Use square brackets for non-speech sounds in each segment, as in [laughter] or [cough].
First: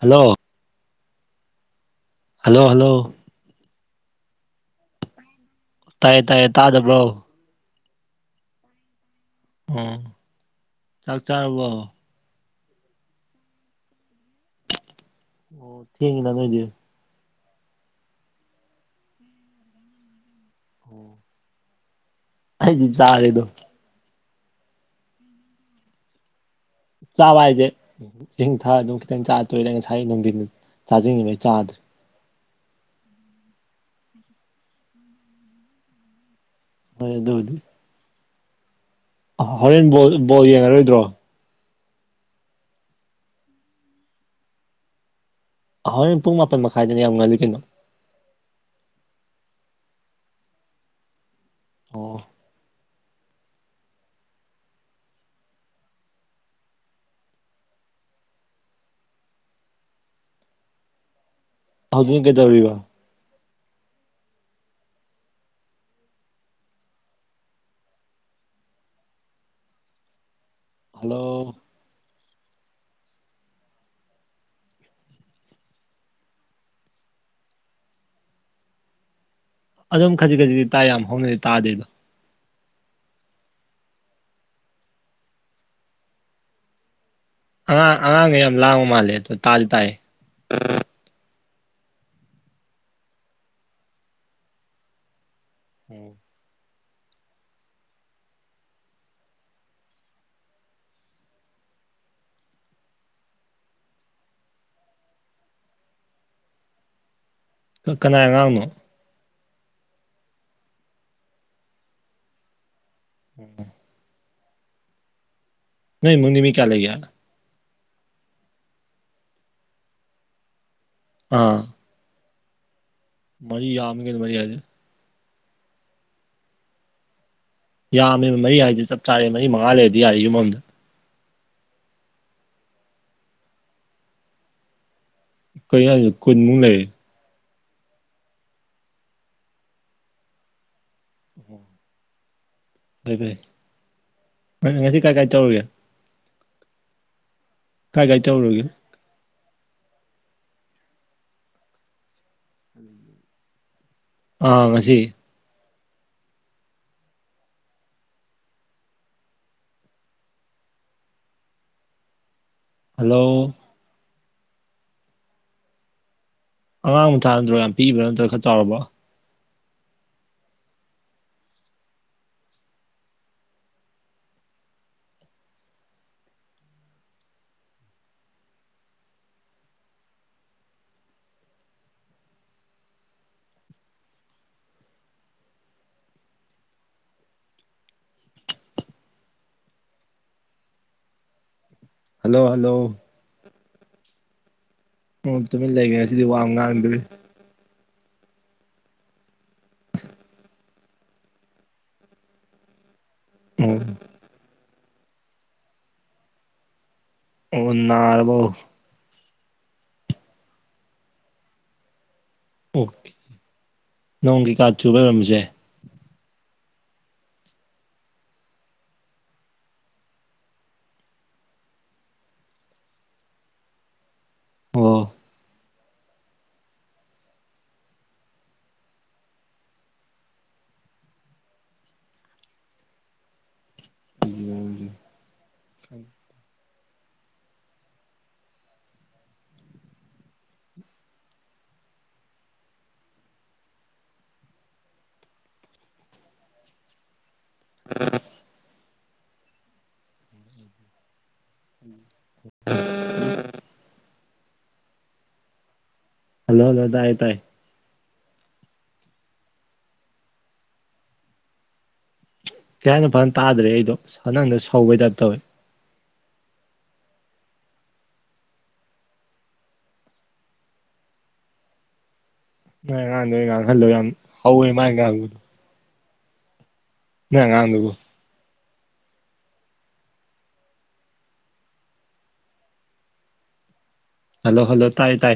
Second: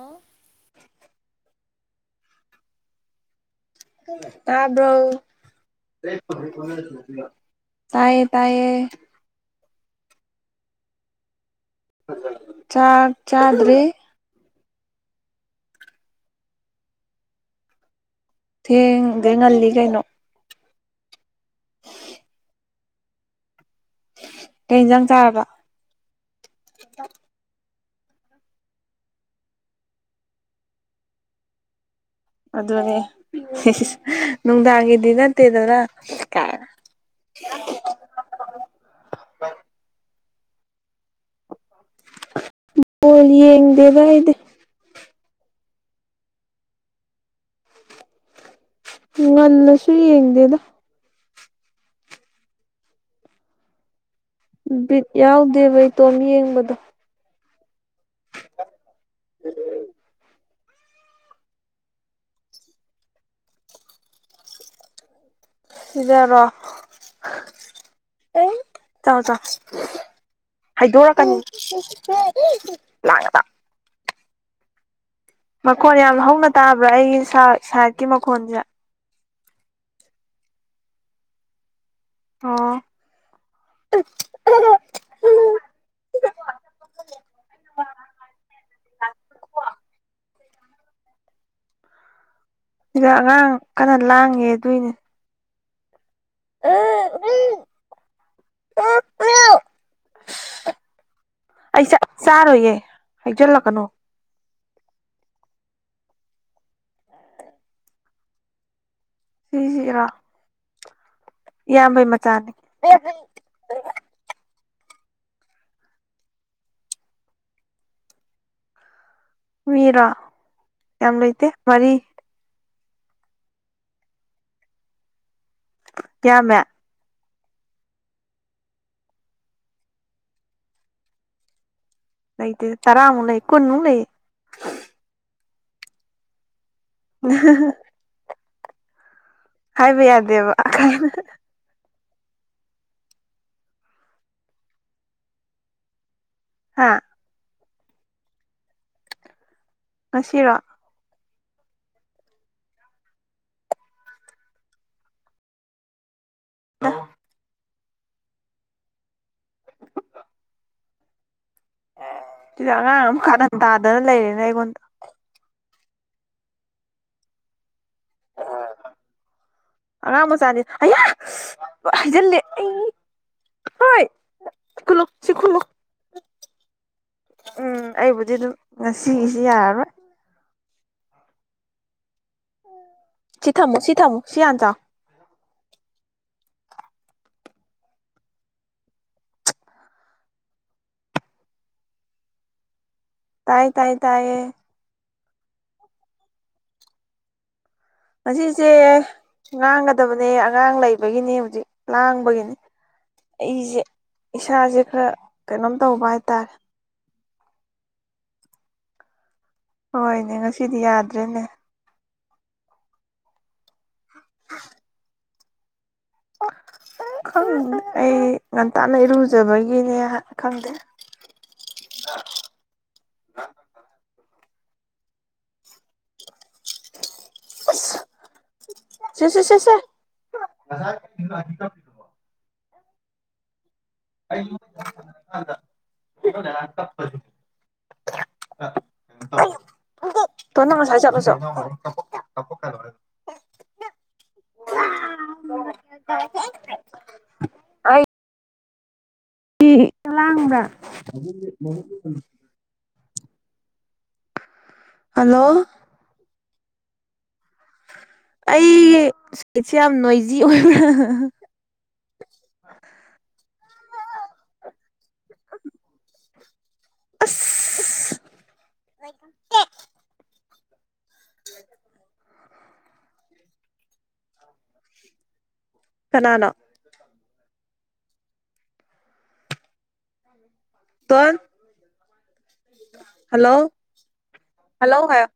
Hello. Hello hello ꯇ꯭ꯕꯔꯣ꯫ ꯇꯥꯏꯌꯦ ꯇꯥꯏꯌꯦ ꯇꯥꯗꯕ꯭ꯔꯣ ꯇꯥꯏꯌꯦ ꯇꯥꯏꯌꯦ꯫ ꯑꯣꯥ ꯆꯥꯛ ꯆꯥꯔꯕꯣ ꯆꯥ ꯆꯥꯗ꯭ꯔ ꯑꯣ ꯊꯦꯡꯉꯅ ꯅꯣꯏꯗꯤ꯫ ꯊꯦꯡꯒ ꯉꯜꯂꯤ ꯀꯩꯅꯣ ꯑꯣ ꯑꯩꯗꯤ ꯆꯥꯔꯦꯗꯣ꯫ ꯀꯩ ꯌꯦꯟꯖꯥꯡ ꯆꯥꯔꯕ꯫ ꯆꯥꯕ ꯍꯥꯏꯁꯦ ꯏꯁꯤꯡꯊꯥ ꯑꯗꯨꯝ ꯈꯤꯇꯪ ꯆꯥꯔ ꯇꯣꯏꯗ ꯉꯁꯥꯏ ꯅꯨꯡꯊꯤꯟ ꯆꯥꯖꯅꯤꯡꯉꯤꯩ ꯆꯥꯗ꯭ꯔꯦ ꯑꯗꯨꯅꯦ ꯅꯨꯡꯗꯥꯡꯒꯤꯗꯤ ꯅꯠꯇꯦꯗꯅ ꯍꯣꯏ ꯑꯗꯨ ꯑꯗꯨ ꯍꯣꯔꯦꯟ ꯕꯣꯜ ꯕꯣꯜ ꯌꯦꯡꯉꯔꯣꯏꯗ꯭ꯔꯣ ꯍꯣꯜ ꯌꯦꯡ ꯗꯦꯕ ꯏꯗ ꯍꯍꯣꯏ ꯄꯨꯡ ꯃꯥꯄꯟ ꯃꯈꯥꯏꯗꯅ ꯌꯥꯝ ꯉꯜꯂꯤ ꯀꯩꯅꯣ ꯉꯜꯂꯁꯨ ꯌꯦꯡꯗꯦꯗ ꯑꯣ ꯕꯤꯠ ꯌꯥꯎꯗꯦꯕ ꯏꯇꯣꯝ ꯌꯦꯡꯕꯗꯣ꯫ ꯎ꯫ ꯍꯧꯖꯤꯛꯅ ꯀꯩꯗꯧꯔꯤꯕ ꯁꯤꯗꯔꯣ ꯑꯦ ꯇ ꯇ ꯍꯜꯂꯣ ꯍꯥꯏꯩꯗꯣꯔꯛꯀꯅꯤ ꯂꯥꯡꯑꯗ ꯃꯈꯣꯟ ꯌꯥꯝ ꯍꯧꯅ ꯇꯥꯕ꯭ꯔꯥ ꯑꯩꯒꯤ ꯁꯥꯏꯠꯀꯤ ꯃꯈꯣꯟꯁꯦ ꯑꯗꯨꯝ ꯈꯖꯤꯛ ꯈꯖꯤꯛꯇꯗꯤ ꯇꯥ ꯌꯥꯝ ꯍꯧꯅꯗꯤ ꯇꯥꯗꯦꯕ ꯑ꯫ ꯑꯉꯥꯡ ꯑꯉꯥꯡꯒ ꯌꯥꯝ ꯂꯥꯡꯕ ꯃꯥꯜꯂꯦ ꯑꯗꯣ ꯇꯥꯜ ꯇꯥꯏ ꯁꯤꯗ ꯑꯉꯥꯡ ꯀꯟꯅ ꯂꯥꯡꯉꯦ ꯑꯗꯨꯏꯅꯦ꯫ [unintelligible] ꯑꯩ ꯆꯥꯔꯣꯏꯌꯦꯦ ꯍꯩꯖꯤꯜꯂꯛꯀꯅꯣ ꯀꯅꯥ ꯑꯉꯥꯡꯅꯣ ꯁꯤ ꯍꯔꯥ꯫ ꯏꯌꯥꯝꯕꯩ ꯃꯆꯥꯅꯤ ꯎꯝ ꯅ ꯃꯅꯤꯃꯤ ꯀꯌꯥ ꯂꯩꯒꯦ ꯃꯤꯔ ꯑꯦꯝ ꯂꯩꯩꯇꯩ ꯑꯥ ꯃꯔꯤ ꯃꯔꯤ ꯌꯥꯝꯒꯦꯗ ꯃꯔꯤ ꯍꯥꯏꯖꯦ ꯀꯌꯥ ꯃ ꯌꯥꯝꯃꯤ ꯃꯔꯤ ꯍꯥꯏꯗꯤꯦ ꯆꯞ ꯆꯥꯔꯦ ꯃꯔꯤ ꯃꯉꯥ ꯂꯩꯔꯗꯤ ꯌꯥꯏ ꯌꯨꯝ ꯑꯃꯗ꯫ ꯂꯩꯇꯦ ꯇꯔꯥꯃꯨꯛ ꯂꯩ ꯀꯨꯟꯃꯨꯛ ꯂꯩꯌꯦ ꯀꯩ ꯍꯥꯏ ꯀꯨꯟꯃꯨꯛ ꯂꯩꯦ ꯎ ꯍꯥꯏꯕ ꯌꯥꯗꯦꯕ ꯎꯝ ꯐꯔꯦ ꯐꯔꯦ ꯉꯁꯤ ꯀꯥꯏ ꯀꯥꯏ ꯇꯧꯔꯒꯦ ꯍꯥꯥ ꯀꯥꯏ ꯀꯥꯏ ꯇꯧꯔꯣꯒꯦ ꯉꯁꯤꯔꯣ ꯑꯥ ꯉꯁꯤ ꯑ ꯁꯤꯗ ꯑꯉꯥꯡ ꯑꯃ ꯍꯜꯂꯣ ꯀꯥꯍꯟ ꯇꯥꯗꯅ ꯂꯩꯔꯦꯅ ꯑꯩꯉꯣꯟꯗ ꯑꯉꯥꯡꯕꯨ ꯊꯥ ꯅꯠꯇ꯭ꯔꯣ ꯌꯥꯝ ꯄꯤꯛꯕ꯭ꯔ ꯅꯠꯇ꯭ꯔꯒ ꯈꯔ ꯆꯥꯎꯔꯕ ꯑꯉꯥꯡ ꯃꯆꯥꯅꯤ ꯍꯩꯖꯤꯜꯂꯦ ꯑꯩ ꯍꯣꯏꯂ ꯁꯈꯂ ꯎꯝ ꯑꯩꯕꯨꯗꯤ ꯑꯗꯨꯝ ꯉꯁꯤꯒꯤꯁꯤ ꯌꯥꯔꯔꯣꯏ ꯁꯤ ꯊꯝꯃꯣ ꯁꯤ ꯊꯝꯃꯣ ꯁꯤ ꯍꯟꯆꯥꯥ ꯍꯜꯂꯣ ꯍꯜꯂꯣ ꯇꯥꯏꯌꯦ ꯇꯥꯏ ꯇꯥꯏꯌꯦ ꯑꯣ ꯇꯨꯃꯤꯟ ꯂꯩꯒꯅꯦ ꯁꯤꯗꯤ ꯋꯥꯡ ꯉꯥꯡꯗꯣꯏ ꯑꯁꯤꯁꯦ ꯉꯥꯡꯒꯗꯕꯅꯦ ꯑꯉꯥꯡ ꯂꯩꯕꯒꯤꯅꯤ ꯍꯧꯖꯤꯛ ꯂꯥꯡꯕꯒꯤꯅꯤ ꯑꯣ ꯑꯩꯁꯦ ꯏꯁꯥꯁꯦ ꯈꯔ ꯀꯩꯅꯣꯝ ꯇꯧꯕ ꯍꯥꯏꯇꯥꯔꯦ ꯑꯣꯟꯅꯥꯔꯔꯕꯥꯎ ꯍꯣꯏꯅꯦ ꯉꯁꯤꯗꯤ ꯌꯥꯗ꯭ꯔꯦꯅꯦ ꯑꯣꯀꯦ ꯅꯣꯡ ꯀꯩꯀꯥ ꯆꯨꯕ ꯂꯩꯔꯝꯝꯕꯁꯦ ꯑꯩ ꯉꯟꯇꯥꯅ ꯏꯔꯨꯖꯕꯒꯤꯅꯦ ꯈꯪꯗꯦ ꯑꯣ ꯁꯦꯁꯦ ꯁꯦꯁꯦ [unintelligible] [inaudible] ꯊꯣꯟ ꯅꯪ ꯉꯁꯥꯏ ꯆꯠꯂꯨꯁꯨꯣ ꯆꯂꯥꯡꯕ꯭ꯔ ꯍꯜꯂꯣ ꯍꯂꯣ ꯍꯂꯣꯏꯗ ꯍꯥꯏꯥꯏ ꯇꯥꯏ ꯑꯩ ꯁꯠꯁꯦ ꯌꯥꯝ ꯅꯣꯏꯖꯤ ꯑꯣꯏꯕ꯭ꯔꯥ ꯀꯦꯅ ꯐꯖꯅ ꯇꯥꯗ꯭ꯔꯦ ꯑꯩꯗꯣ ꯅꯪꯗ ꯁꯧꯕꯩꯗꯞ ꯇꯧꯋꯦ ꯫ ꯀꯝ ꯅꯥꯏ ꯑꯉꯥꯡꯗ ꯑꯩꯅ ꯉꯥꯡꯍꯜꯂꯣ ꯌꯥꯝ ꯍꯧꯋꯦ ꯃꯥꯥꯏ ꯉꯥꯡꯕꯗꯣ ꯀꯅꯥꯅꯥ ꯅꯉꯥꯡꯗꯨꯕꯨꯣ ꯇ꯫ ꯍꯜꯂꯣ ꯍꯂꯣ ꯍꯂꯣ ꯍꯜꯂꯣ ꯇꯥꯏ ꯍꯥꯏꯌꯣ ꯇꯥꯏ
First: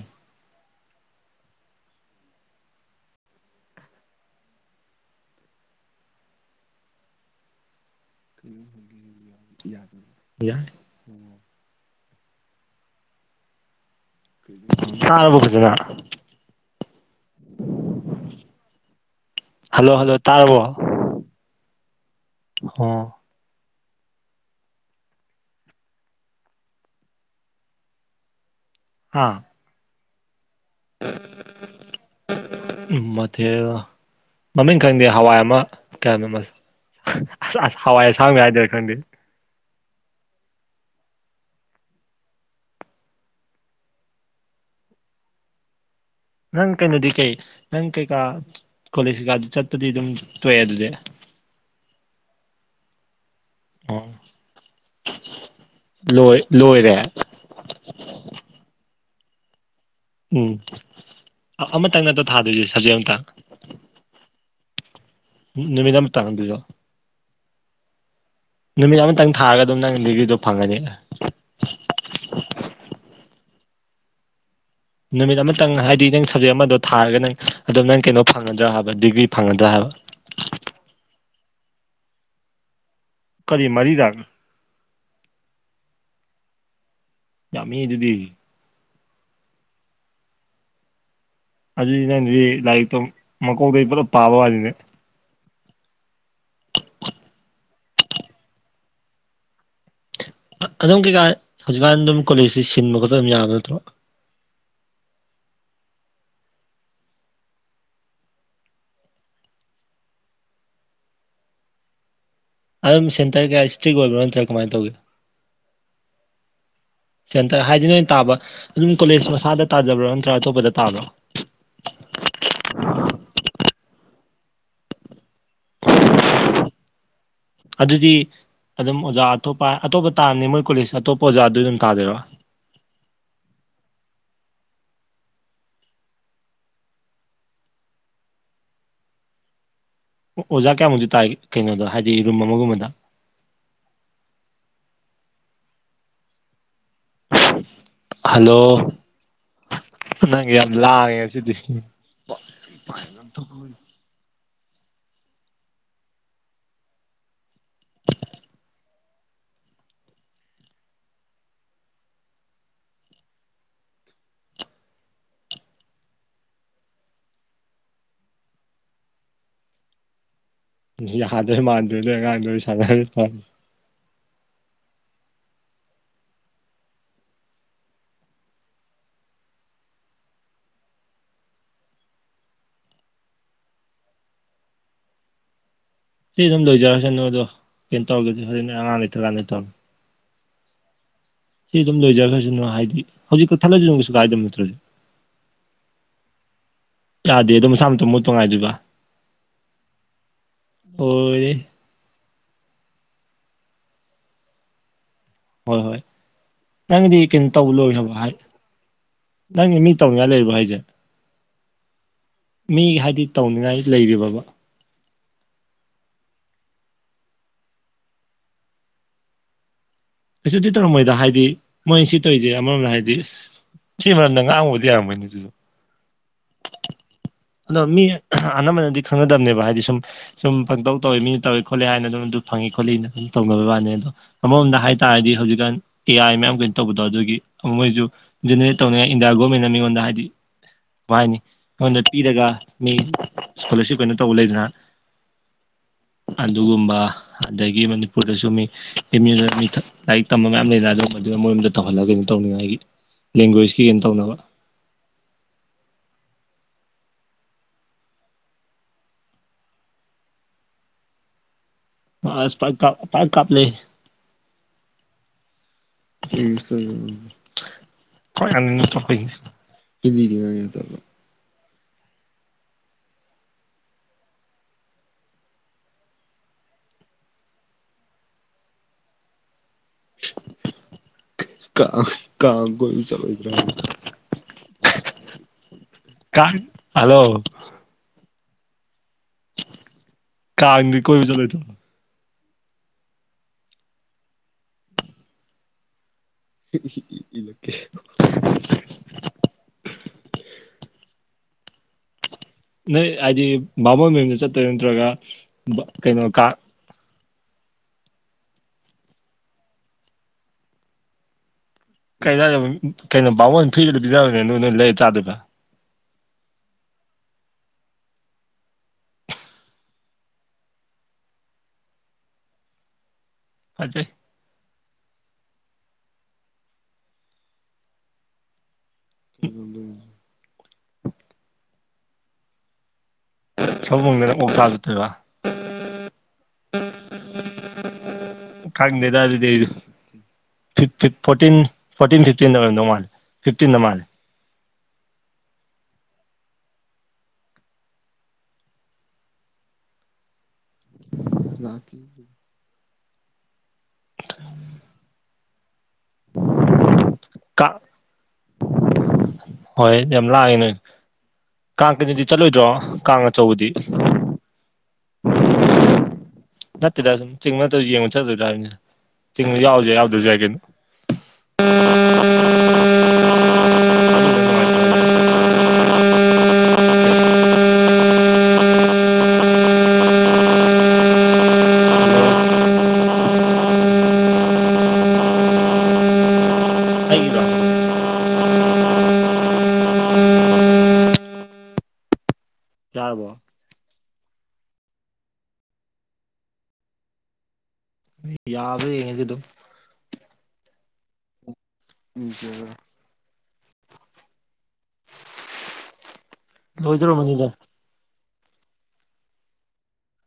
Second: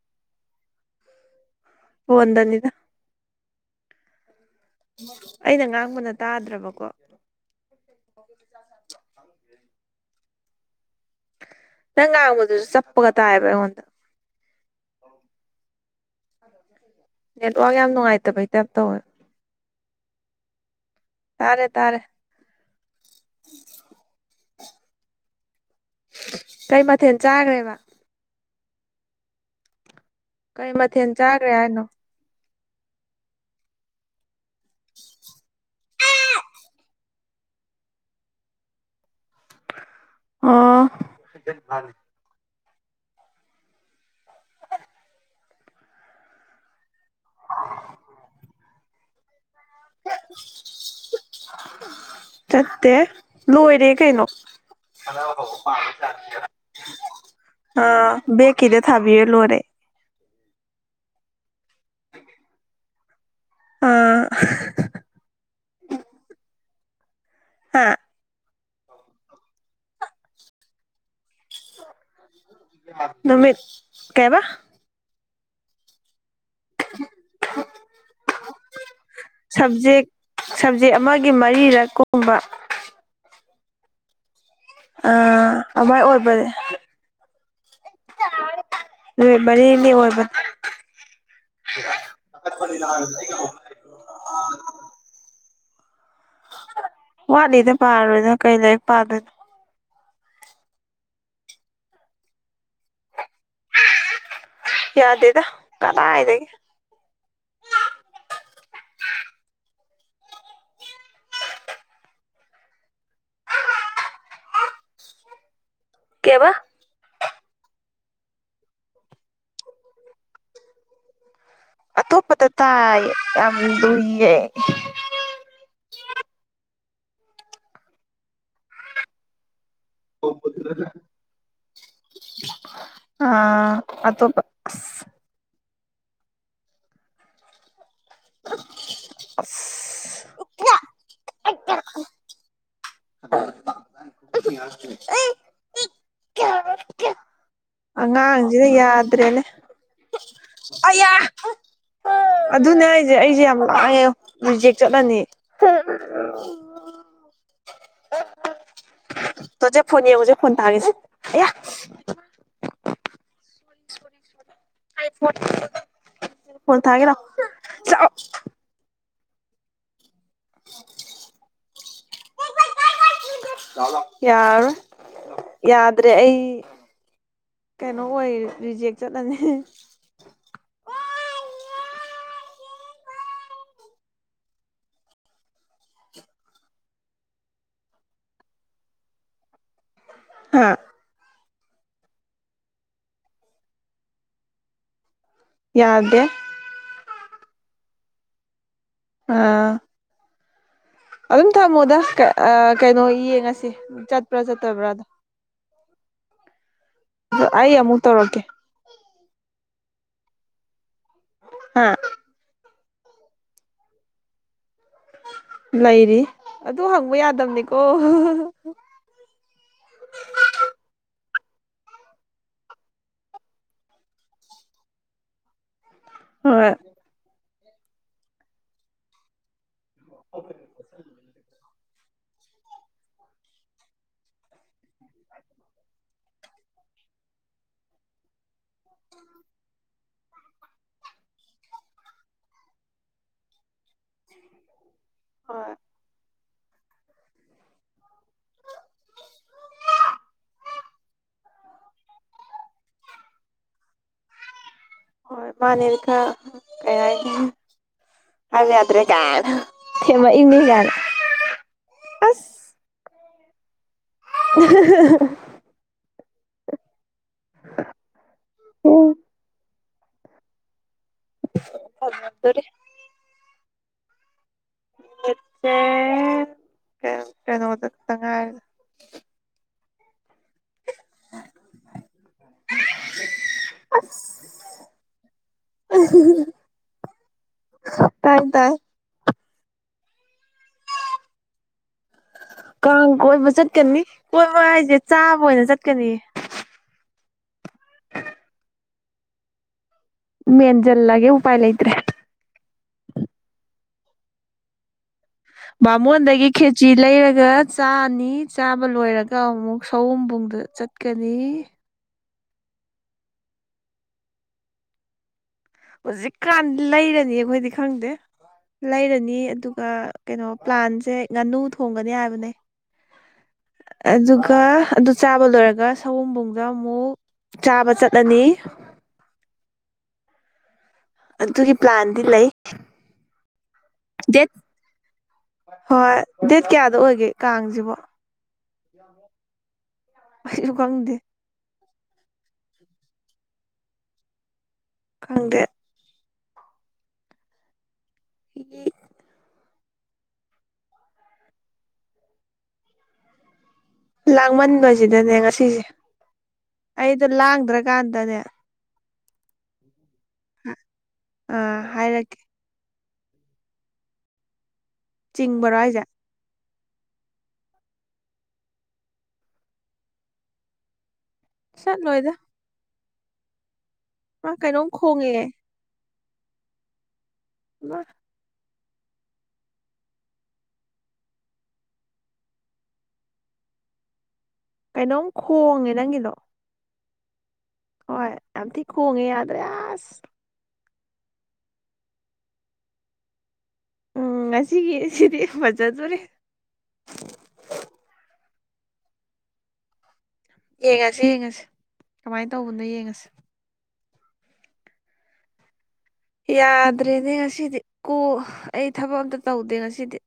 ꯐꯣꯟꯗꯅꯤꯗ꯫ ꯑꯩꯅ ꯉꯥꯡꯕꯅ ꯇꯥꯗ꯭ꯔꯕꯀꯣ ꯩꯅ ꯌꯥ ꯌꯥ ꯅꯪ ꯉꯥꯡꯕꯗꯨꯁꯨ ꯆꯞꯄꯒ ꯇꯥꯏꯑꯕ ꯑꯩꯉꯣꯟꯗ ꯕꯖꯅ ꯅꯦꯠꯋꯥꯛ ꯌꯥꯝ ꯅꯨꯡꯉꯥꯏꯇꯕ ꯍꯇꯥꯏꯞ ꯇꯧꯋꯦ ꯍꯜꯂꯣ ꯍꯜꯂꯣ ꯇꯥꯔꯕꯣ ꯇꯥꯔꯦ ꯇꯥꯔꯦ ꯑꯣ ꯀꯩ ꯃꯊꯦꯜ ꯆꯥꯈ꯭ꯔꯦꯕ ꯍꯥꯥ ꯀꯩ ꯃꯊꯦꯜ ꯆꯥꯈ꯭ꯔꯦ ꯍꯥꯏꯅꯣ ꯃꯊꯦ ꯃꯃꯤꯡ ꯈꯪꯗꯦ ꯍꯋꯥꯏ ꯑꯃ ꯀꯌꯥꯅꯣ ꯍꯋꯥꯏ ꯑꯁꯥꯡꯕ ꯍꯥꯏꯗꯔ ꯈꯪꯗꯦ ꯑ꯫ ꯅꯪ ꯀꯩꯅꯣꯗꯤ ꯀꯩ ꯅꯪ ꯀꯩꯀꯥ ꯀꯣꯂꯦꯖ ꯀꯩꯀꯥꯗꯤ ꯆꯠꯄꯗꯤ ꯑꯗꯨꯝ ꯇꯣꯛꯑꯦ ꯑꯗꯨꯗꯤ꯫ ꯆꯠꯇꯦ ꯂꯣꯏꯣꯏꯔ ꯑꯣ ꯀꯩꯅꯣ ꯂꯣꯏ ꯂꯣꯏꯔꯦ ꯑ ꯕ‌ꯦꯛꯀꯤꯗ ꯊꯕꯤ ꯂꯣꯏꯔꯦ ꯎꯝ ꯑꯃꯇꯪ ꯅꯠꯇ ꯊꯥꯗꯣꯏꯁꯦ ꯁꯞꯖꯦꯛ ꯑꯃꯇꯪ ꯑꯥ ꯅꯨꯃꯤꯠ ꯑꯃ ꯇꯥꯡꯗꯣꯏꯔꯣ ꯍꯥ ꯅꯨꯃꯤꯠ ꯑꯃꯇꯪ ꯊꯥꯔꯒ ꯑꯗꯨꯝ ꯅꯪ ꯔꯤꯕꯤꯗꯣ ꯐꯪꯉꯅꯤ ꯅꯨꯃꯤꯠ ꯀꯩꯌꯦꯕ ꯅꯨꯃꯤꯠ ꯑꯃꯇꯪ ꯍꯥꯏꯗꯤ ꯅꯪ ꯁꯞꯖꯦꯛ ꯑꯃꯗꯣ ꯊꯥꯔꯒ ꯅꯪ ꯑꯗꯨꯝ ꯅꯪ ꯀꯩꯅꯣ ꯐꯪꯉꯗ꯭ꯔꯥ ꯍꯥꯏꯕ ꯗꯤꯒ꯭ꯔꯤ ꯐꯪꯉꯗ꯭ꯔꯥ ꯍꯥꯏꯕ ꯁꯕꯖꯦꯛ ꯁꯕꯖꯦꯛ ꯑꯃꯒꯤ ꯃꯔꯤꯔꯛ ꯀꯨꯝꯕ ꯀꯔꯤ ꯃꯔꯤꯔꯛ ꯑꯥ ꯑꯃꯥꯏ ꯑꯣꯏꯕꯅꯦ ꯌꯥꯝꯃꯦ ꯑꯗꯨꯗꯤ ꯅꯨꯃꯤꯠ ꯃꯔꯤꯅꯤ ꯑꯣꯏꯕꯅꯤ ꯑꯗꯨꯗꯤ ꯑꯩꯗꯨꯗꯤ ꯂꯥꯏꯔꯤꯛꯇꯣ ꯃꯀꯣꯛꯗꯩ ꯄꯨꯂꯞ ꯄꯥꯕ ꯋꯥꯅꯤꯅꯦ ꯋꯥꯠꯂꯤꯗ ꯄꯥꯔꯣꯏꯅ ꯀꯩ ꯂꯥꯏꯔꯤꯛ ꯄꯥꯗꯣꯏꯅꯣ ꯑꯗꯨꯝ ꯀꯩꯀꯥꯟ ꯍꯧꯖꯤꯛꯀꯥꯟ ꯑꯗꯨꯝ ꯀꯣꯂꯦꯖꯁꯤ ꯁꯤꯟꯕ ꯈꯣꯠꯄ ꯑꯗꯨꯝ ꯌꯥꯕ ꯅꯠꯇ꯭ꯔꯣ ꯌꯥꯗꯦꯗ ꯀꯗꯥꯏꯗꯒꯤ ꯑꯗꯨꯝ ꯁꯦꯟꯇꯔ ꯀꯌꯥ ꯏꯁꯇ꯭ꯔꯤꯛ ꯑꯣꯏꯕꯔꯣ ꯅꯠꯇ꯭ꯔꯥ ꯀꯃꯥꯏꯟ ꯇꯧꯒꯦ ꯀꯩꯕ ꯁꯦꯟꯇꯔ ꯍꯥꯏꯗꯤ ꯅꯣꯏ ꯇꯥꯕ ꯑꯗꯨꯝ ꯀꯣꯂꯦꯖ ꯃꯁꯥꯗ ꯇꯥꯖꯕ꯭ꯔꯣ ꯅꯠꯇ꯭ꯔ ꯑꯇꯣꯞꯄꯗ ꯇꯥꯕ꯭ꯔꯣ ꯑꯇꯣꯞꯄꯗ ꯇꯥꯏꯌꯦ ꯌꯥꯝ ꯂꯨꯏꯌꯦ ꯑꯗꯨꯗꯤ ꯑꯗꯨꯝ ꯑꯣꯖꯥ ꯑꯇꯣꯞꯄ ꯑꯇꯣꯞꯄ ꯇꯥꯅꯤ ꯃꯣꯏ ꯀꯣꯂꯦꯖ ꯑꯇꯣꯞꯄ ꯑꯣꯖꯥꯗꯨ ꯑꯗꯨꯝ ꯇꯥꯗꯣꯏꯔꯣ ꯑꯥ ꯑꯇꯣꯞꯄ ꯑꯁ [unintelligible] ꯑꯣ ꯑꯣꯖꯥ ꯀꯌꯥꯃꯨꯛꯇꯤ ꯇꯥꯏ ꯀꯩꯅꯣꯗ ꯍꯥꯏꯗꯤ ꯔꯨꯝ ꯑꯃꯒꯨꯝꯕꯗ [unintelligible] ꯑꯉꯥꯡꯖꯤꯅ ꯌꯥꯗ꯭ꯔꯦꯅꯦ ꯅꯪꯒꯤ ꯌꯥꯝ ꯂꯥꯡꯉꯦ ꯉꯥꯁꯤꯗꯤ ꯑꯗꯨꯅꯦ ꯍꯥꯏꯖꯦ ꯑꯩꯖꯦ ꯌꯥꯝ ꯂꯥꯡꯉꯦ ꯔꯤꯖꯦꯛ ꯆꯠꯂꯅꯤ ꯇꯣꯖꯦ ꯐꯣꯟ ꯌꯦꯡꯉꯨꯖꯦ ꯐꯣꯟ ꯊꯥꯒꯦꯁꯦ ꯑꯌꯥ [unintelligible] ꯌꯥꯗꯣꯏ ꯃꯥꯟꯗ꯭ꯔꯦꯅꯦ ꯑꯉꯥꯟꯗꯣꯏ ꯁꯥꯟꯅꯔ ꯐꯥ ꯌꯥꯔꯔꯣꯏ ꯌꯥꯗ꯭ꯔꯦ ꯑꯩ ꯀꯩꯅꯣ ꯑꯣꯏ ꯔꯤꯖꯦꯛ ꯆꯠꯂꯅꯤ ꯁꯤ ꯑꯗꯨꯝ ꯂꯣꯏꯖꯔꯁꯅꯨ ꯑꯗꯣ ꯀꯩꯅꯣ ꯇꯧꯔꯒꯦ ꯍꯣꯔꯦꯟ ꯑꯉꯥꯡ ꯂꯩꯇ꯭ꯔꯀꯥꯟꯗ ꯇꯧꯔꯛ ꯍꯥ ꯁꯤ ꯑꯗꯨꯝ ꯂꯣꯏꯖꯒ꯭ꯔꯖꯥꯅꯨ ꯍꯥꯏꯗꯤ ꯍꯧꯖꯤꯛ ꯀꯛꯊꯠꯂꯖꯨ ꯗꯨꯝ ꯀꯩꯁꯨ ꯀꯥꯏꯗꯕ ꯅꯠꯇ꯭ꯔꯣꯅ‌ꯦ ꯌꯥꯗꯦ ꯌꯥꯗꯦ ꯑꯗꯨꯝ ꯃꯁꯥ ꯃꯇꯣꯝ ꯃꯨꯠꯄ ꯉꯥꯏꯗꯣꯏꯕ ꯑꯥ ꯑꯗꯨꯝ ꯂꯣꯏꯔꯦ ꯊꯝꯃꯣꯗ ꯀ ꯑ ꯀꯩꯅꯣ ꯌꯦꯡꯉꯁꯤ ꯆꯠꯄ꯭ꯔꯥ ꯆꯠꯇꯕ꯭ꯔꯥꯗꯣ꯫ ꯍꯣꯏ ꯍꯣꯏ ꯅꯪꯗꯤ ꯑꯗꯣ ꯀꯩꯅꯣ ꯇꯧ ꯑꯩ ꯑꯃꯨꯛ ꯂꯣꯏꯒꯔꯕ ꯍꯥꯏ ꯇꯧꯔꯛꯀꯦ ꯅꯪꯒꯤ ꯃꯤ ꯇꯧꯅꯤꯡꯉꯥꯏ ꯂꯩꯔꯤꯕꯣ ꯍꯥꯏꯖꯦ ꯍꯥ ꯃꯤ ꯍꯥꯏꯗꯤ ꯇꯧꯅꯤꯡꯉꯥꯏ ꯂꯩꯔꯤꯕꯕ ꯂꯩꯔꯤ ꯑꯗꯨ ꯍꯪꯕ ꯌꯥꯗꯝꯅꯤꯀꯣ ꯀꯩꯁꯨꯗꯤ ꯇꯧꯔꯝꯃꯣꯏꯗ ꯍꯥꯏꯗꯤ ꯃꯣꯏꯟ ꯁꯤ ꯇꯧꯏꯖꯦ ꯑꯃꯔꯣꯝꯗ ꯍꯥꯏꯗꯤ ꯁꯤ ꯃꯔꯝꯅ ꯉꯥꯡꯕꯕꯨꯗꯤ ꯌꯥꯔꯝꯃꯅꯤ ꯑꯗꯨꯗꯤ ꯍꯣꯏ ꯑꯗꯣ ꯃꯤ ꯑꯅꯝꯕꯅꯗꯤ ꯈꯪꯅꯗꯕꯅꯦꯕ ꯍꯥꯏꯗꯤ ꯁꯨꯝ ꯁꯨꯝ ꯄꯪꯇꯧ ꯇꯧꯋꯦ ꯃꯤꯅ ꯇꯧꯋꯦ ꯈꯣꯠꯂꯦ ꯍꯥꯏꯅ ꯑꯗꯨꯝ ꯑꯗꯨ ꯐꯪꯉꯤ ꯈꯣꯠꯂꯤꯅ ꯑꯗꯨ ꯇꯧꯅꯕꯩ ꯋꯥꯅꯤ ꯑꯗꯣ ꯑꯃꯔꯣꯝꯗ ꯍꯥꯏꯇꯥꯥꯔꯗꯤ ꯍꯧꯖꯤꯛꯀꯥꯟ ꯑꯦ ꯑꯥꯏ ꯃꯌꯥꯝ ꯀꯩꯅꯣ ꯇꯧꯕꯗꯣ ꯑꯗꯨꯒꯤ ꯃꯣꯏꯖꯨ ꯖꯦꯅꯦꯔꯦꯠ ꯇꯧꯅꯤꯉꯥꯏ ꯏꯟꯗꯤꯌꯥ ꯒꯣꯔꯃꯦꯟꯅ ꯃꯤꯉꯣꯟꯗ ꯍꯥꯏꯗꯤ ꯚꯥꯏꯅꯤ ꯑꯩꯉꯣꯟꯗ ꯄꯤꯔꯒ ꯃꯤ ꯏꯁꯀꯣꯂꯔꯁꯤꯞ ꯀꯩꯅꯣ ꯇꯧꯕ ꯂꯩꯗꯅ ꯍꯣꯏ ꯑꯗꯨꯒꯨꯝꯕ ꯑꯗꯒꯤ ꯃꯅꯤꯄꯨꯔꯗꯁꯨ ꯃꯤ꯫ ꯂꯥꯏꯔꯤꯛ ꯇꯝꯕ ꯃꯌꯥꯝ ꯂꯩꯅ ꯑꯗꯨꯒ ꯃꯗꯨꯅ ꯃꯣꯏꯣꯝꯗ ꯇꯧꯍꯜꯂꯒ ꯀꯩꯅꯣ ꯇꯧꯅꯤꯡꯉꯥꯏꯒꯤ꯫ ꯂꯦꯡꯒ꯭ꯋꯦꯖꯀꯤ ꯀꯩꯅꯣ ꯇꯧꯅꯕ꯫ ꯑꯣ ꯃꯅꯦꯔꯀ ꯀꯌꯥꯅꯤ ꯍꯥꯏꯕꯌꯥꯗ꯭ꯔꯦ ꯀꯃꯥꯏꯅ ꯊꯝꯃꯛ ꯏꯅꯤ ꯍꯣꯏꯁ ꯄꯥꯏ ꯄꯥꯏꯛ ꯀꯥꯄꯂꯦ [unintelligible] [unintelligible] ꯍꯅꯤꯅ ꯆ ꯎꯝ [unintelligible] [unintelligible] [unintelligible] ꯀꯩ ꯀꯩꯅ‌ꫭꯗ ꯀꯥ ꯀꯥꯡ ꯀꯣꯏ ꯆꯠꯂꯣꯏꯗꯔꯣ ꯀꯥꯏ ꯍꯜꯂꯣ ꯇꯥꯏ ꯇꯥꯏ ꯀꯥꯗꯤ ꯀꯣꯏ ꯆꯠꯂꯣꯏꯗꯔꯣ ꯀꯥꯡ ꯀꯣꯏꯕ ꯆꯠꯀꯅꯤ ꯀꯣꯏꯕ ꯍꯥꯏꯁꯦ ꯆꯥꯕ ꯑꯣꯏꯅ ꯆꯠꯀꯅꯤꯌꯦ꯫ [unintelligible] ꯃꯦꯟꯁꯤꯜꯂꯒꯦ ꯎꯄꯥꯏ ꯂꯩꯇ꯭ꯔꯦ꯫ ꯅꯣꯏ ꯍꯥꯏꯗꯤ ꯕꯥꯕꯣꯟ ꯃꯌꯨꯝꯗ ꯆꯠꯇ꯭ꯔ ꯅꯠꯇ꯭ꯔꯒ ꯀꯩꯅꯣ ꯕꯥꯃꯣꯟꯗꯒꯤ ꯀꯥꯡ ꯈꯦ ꯎꯆꯤ ꯂꯩꯔꯒ ꯆꯥꯅꯤ ꯆꯥꯕ ꯂꯣꯏꯔꯒ ꯑꯃꯨꯛ ꯁꯑꯣꯨꯝꯕꯨꯡꯗ ꯆꯠꯀꯅꯤ꯫ ꯀꯗ ꯀꯩꯅꯣ ꯕꯥꯕꯣꯟ ꯐ꯭ꯔꯤꯗꯣ ꯄꯤꯖꯔꯕꯅꯦ ꯅꯣꯏ ꯅꯣꯏ ꯂꯩꯔ ꯆꯥꯗꯣꯏꯕ꯫ ꯍꯧꯖꯤꯛꯀꯥꯟ ꯂꯩꯔꯅꯤ ꯑꯈꯣꯏꯗꯤ ꯈꯪꯗꯦ꯫ ꯂꯩꯔꯅꯤ ꯑꯗꯨꯒ ꯀꯩꯅꯣ ꯄ꯭ꯂꯥꯟꯁꯦ ꯉꯥꯅꯨ ꯊꯣꯡꯒꯅꯤ ꯍꯥꯏꯕꯅꯦ ꯐꯖꯩ ꯑꯗꯨꯒ ꯑꯗꯨ ꯆꯥꯕ ꯂꯣꯏꯔꯒ ꯁꯒꯣꯕꯨꯡꯗ ꯑꯃꯨꯛ ꯆꯥꯕ ꯆꯠꯂꯅꯤ꯫ ꯎꯝ ꯑꯗꯨꯒꯤ ꯄ꯭ꯂꯥꯟꯗꯤ ꯂꯩ꯫ ꯁꯑꯣꯕꯨꯡꯗꯅ ꯗꯦꯠ ꯑꯣꯛ ꯆꯥ ꯆꯠꯇꯣꯏꯕ ꯍꯣꯏ ꯗꯦꯠ ꯀꯌꯥꯗ ꯑꯣꯏꯒꯦ ꯀꯥꯡꯁꯤꯕꯣ꯫ ꯀꯪꯗꯦꯗ ꯑꯗꯨꯗꯤ ꯑꯩꯁꯨ ꯈꯪꯗꯦ [unintelligible] ꯐꯣꯔꯇꯤꯟ ꯐꯣꯔꯇꯤꯟ ꯐꯤꯞꯇꯤꯟꯗ ꯑꯣꯏꯝꯗꯧ ꯃꯥꯂꯦ ꯐꯤꯞꯇꯤꯟꯗ ꯃꯥꯜꯂꯦ꯫ ꯈꯪꯗꯦ [unintelligible] ꯂꯥꯛꯀꯤ ꯂꯥꯡꯃꯟꯕꯁꯤꯗꯅꯦ ꯉꯁꯤꯁꯦ ꯑꯩꯗꯣ ꯀꯥꯡ ꯂꯥꯡꯗ꯭ꯔꯀꯥꯟꯗꯅꯦ꯫ ꯍꯣꯏ ꯌꯥꯝ ꯂꯥꯛꯉꯦ ꯅꯣꯏ ꯑꯥ ꯀꯥꯡ ꯀꯅꯗꯤ ꯍꯥꯏꯔꯛꯀꯦ ꯆꯠꯂꯣꯏꯗ꯭ꯔꯣ ꯀꯥꯡ ꯑꯆꯧꯕꯗꯤ꯫ ꯆꯤꯡ ꯕꯣꯔꯣ ꯍꯥꯏꯁꯦ꯫ ꯅꯠꯇꯦꯗ ꯁꯨꯝ ꯆꯤꯡ ꯅꯠꯇ ꯌꯦꯡꯉ ꯆꯠꯇꯣꯏꯗꯥꯅꯤ ꯆꯤꯡ ꯌꯥꯎꯁꯦ ꯌꯥꯎꯗꯣꯏꯁꯨ ꯌꯥꯏ ꯀꯩꯅꯣ꯫ ꯆꯠꯂꯣꯏꯗ꯫ ꯃꯥ ꯑꯗꯨꯅ ꯀꯩꯅꯣꯝ ꯅꯨꯡꯉꯥꯏꯇ꯭ꯔꯣ ꯈꯣꯡꯉꯦ꯫ [unintelligible] ꯀꯩꯅꯣꯝ ꯈꯣꯡꯉꯦ ꯅꯪꯒꯤꯗꯣ꯫ [unintelligible] ꯍꯣꯏ ꯌꯥꯝꯇꯤ ꯈꯣꯡꯉꯦ ꯌꯥꯗ꯭ꯔꯦ ꯑꯁ ꯌꯥꯥꯔꯕꯣ꯫ ꯎꯝ ꯉꯁꯤꯒꯤꯁꯤꯗꯤ ꯐꯖꯗꯣꯔꯤ꯫ ꯌꯥꯕ ꯌꯦꯡꯉꯗꯤ ꯑꯗꯨꯝ꯫ ꯌꯦꯡꯉꯁꯤ ꯌꯦꯡꯉꯁꯤ ꯀꯃꯥꯏꯅ ꯇꯧꯕꯅꯣ ꯌꯦꯡꯉꯁꯤ꯫ ꯌꯥꯗ꯭ꯔꯦꯅꯦ ꯂꯣꯏꯗꯣꯔꯕꯅꯤꯗ ꯉꯁꯤꯗꯤ ꯀꯣ ꯑꯩ ꯊꯕꯛ ꯑꯝꯇ ꯇꯧꯗꯦ ꯉꯁꯤꯗꯤ꯫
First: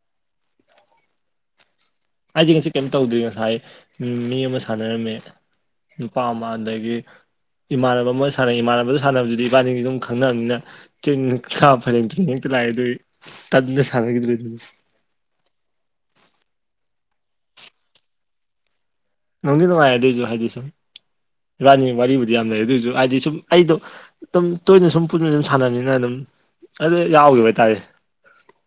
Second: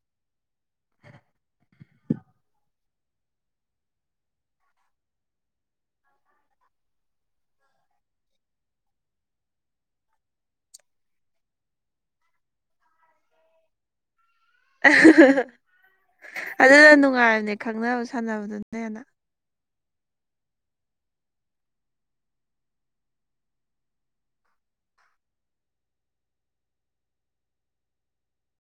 ꯑꯩꯗꯤꯦ ꯉꯁꯤ ꯀꯩꯝ ꯇꯧꯗꯣꯏ ꯉꯁꯥꯏ ꯃꯤ ꯑꯃ ꯁꯥꯟꯅꯔꯝꯃꯦ꯫ ꯅꯨꯄꯥ ꯑꯃ ꯑꯗꯒꯤ ꯏꯃꯥꯟꯅꯕ ꯑꯃ ꯁꯥꯟꯅꯩ ꯏꯃꯥꯟꯅꯕꯗ ꯁꯥꯟꯅꯕꯗꯨꯗꯤ ꯏꯕꯥꯅꯤꯗꯤ ꯑꯗꯨꯝ ꯈꯪꯅꯔꯕꯅꯤꯅ ꯆ ꯈꯥ ꯐꯔꯦꯛꯇ ꯂꯥꯛꯑ ꯑꯗꯨ ꯇꯅ ꯁꯥꯟꯅꯈꯤꯗ꯭ꯔ ꯑꯗꯨꯅ ꯅꯨꯡꯉꯥꯏꯕꯅꯦ ꯈꯪꯅꯕ ꯁꯥꯟꯅꯕꯗꯨꯅꯦ ꯍꯦꯟꯅ ꯅꯨꯡꯗꯤ ꯅꯨꯡꯉꯥꯏ ꯑꯗꯨꯑꯣꯏꯁꯨ ꯍꯥꯏꯗꯤ ꯁꯨꯝ ꯏꯔꯥꯅꯤ ꯋꯥꯔꯤꯕꯨꯗꯤ ꯌꯥꯝ ꯂꯩ ꯑꯗꯨꯑꯣꯏꯁꯨ ꯍꯥꯏꯗꯤ ꯁꯨꯝ ꯑꯩꯗꯣ ꯑꯗꯨꯝ ꯇꯣꯏꯅ ꯁꯨꯝ ꯄꯨꯟꯅ ꯑꯗꯨꯝ ꯁꯥꯟꯅꯕꯅꯤꯅ ꯑꯗꯨꯝ ꯑꯗꯨ ꯌꯥꯎꯈꯤꯕ ꯍꯥꯏꯇꯥꯔꯦ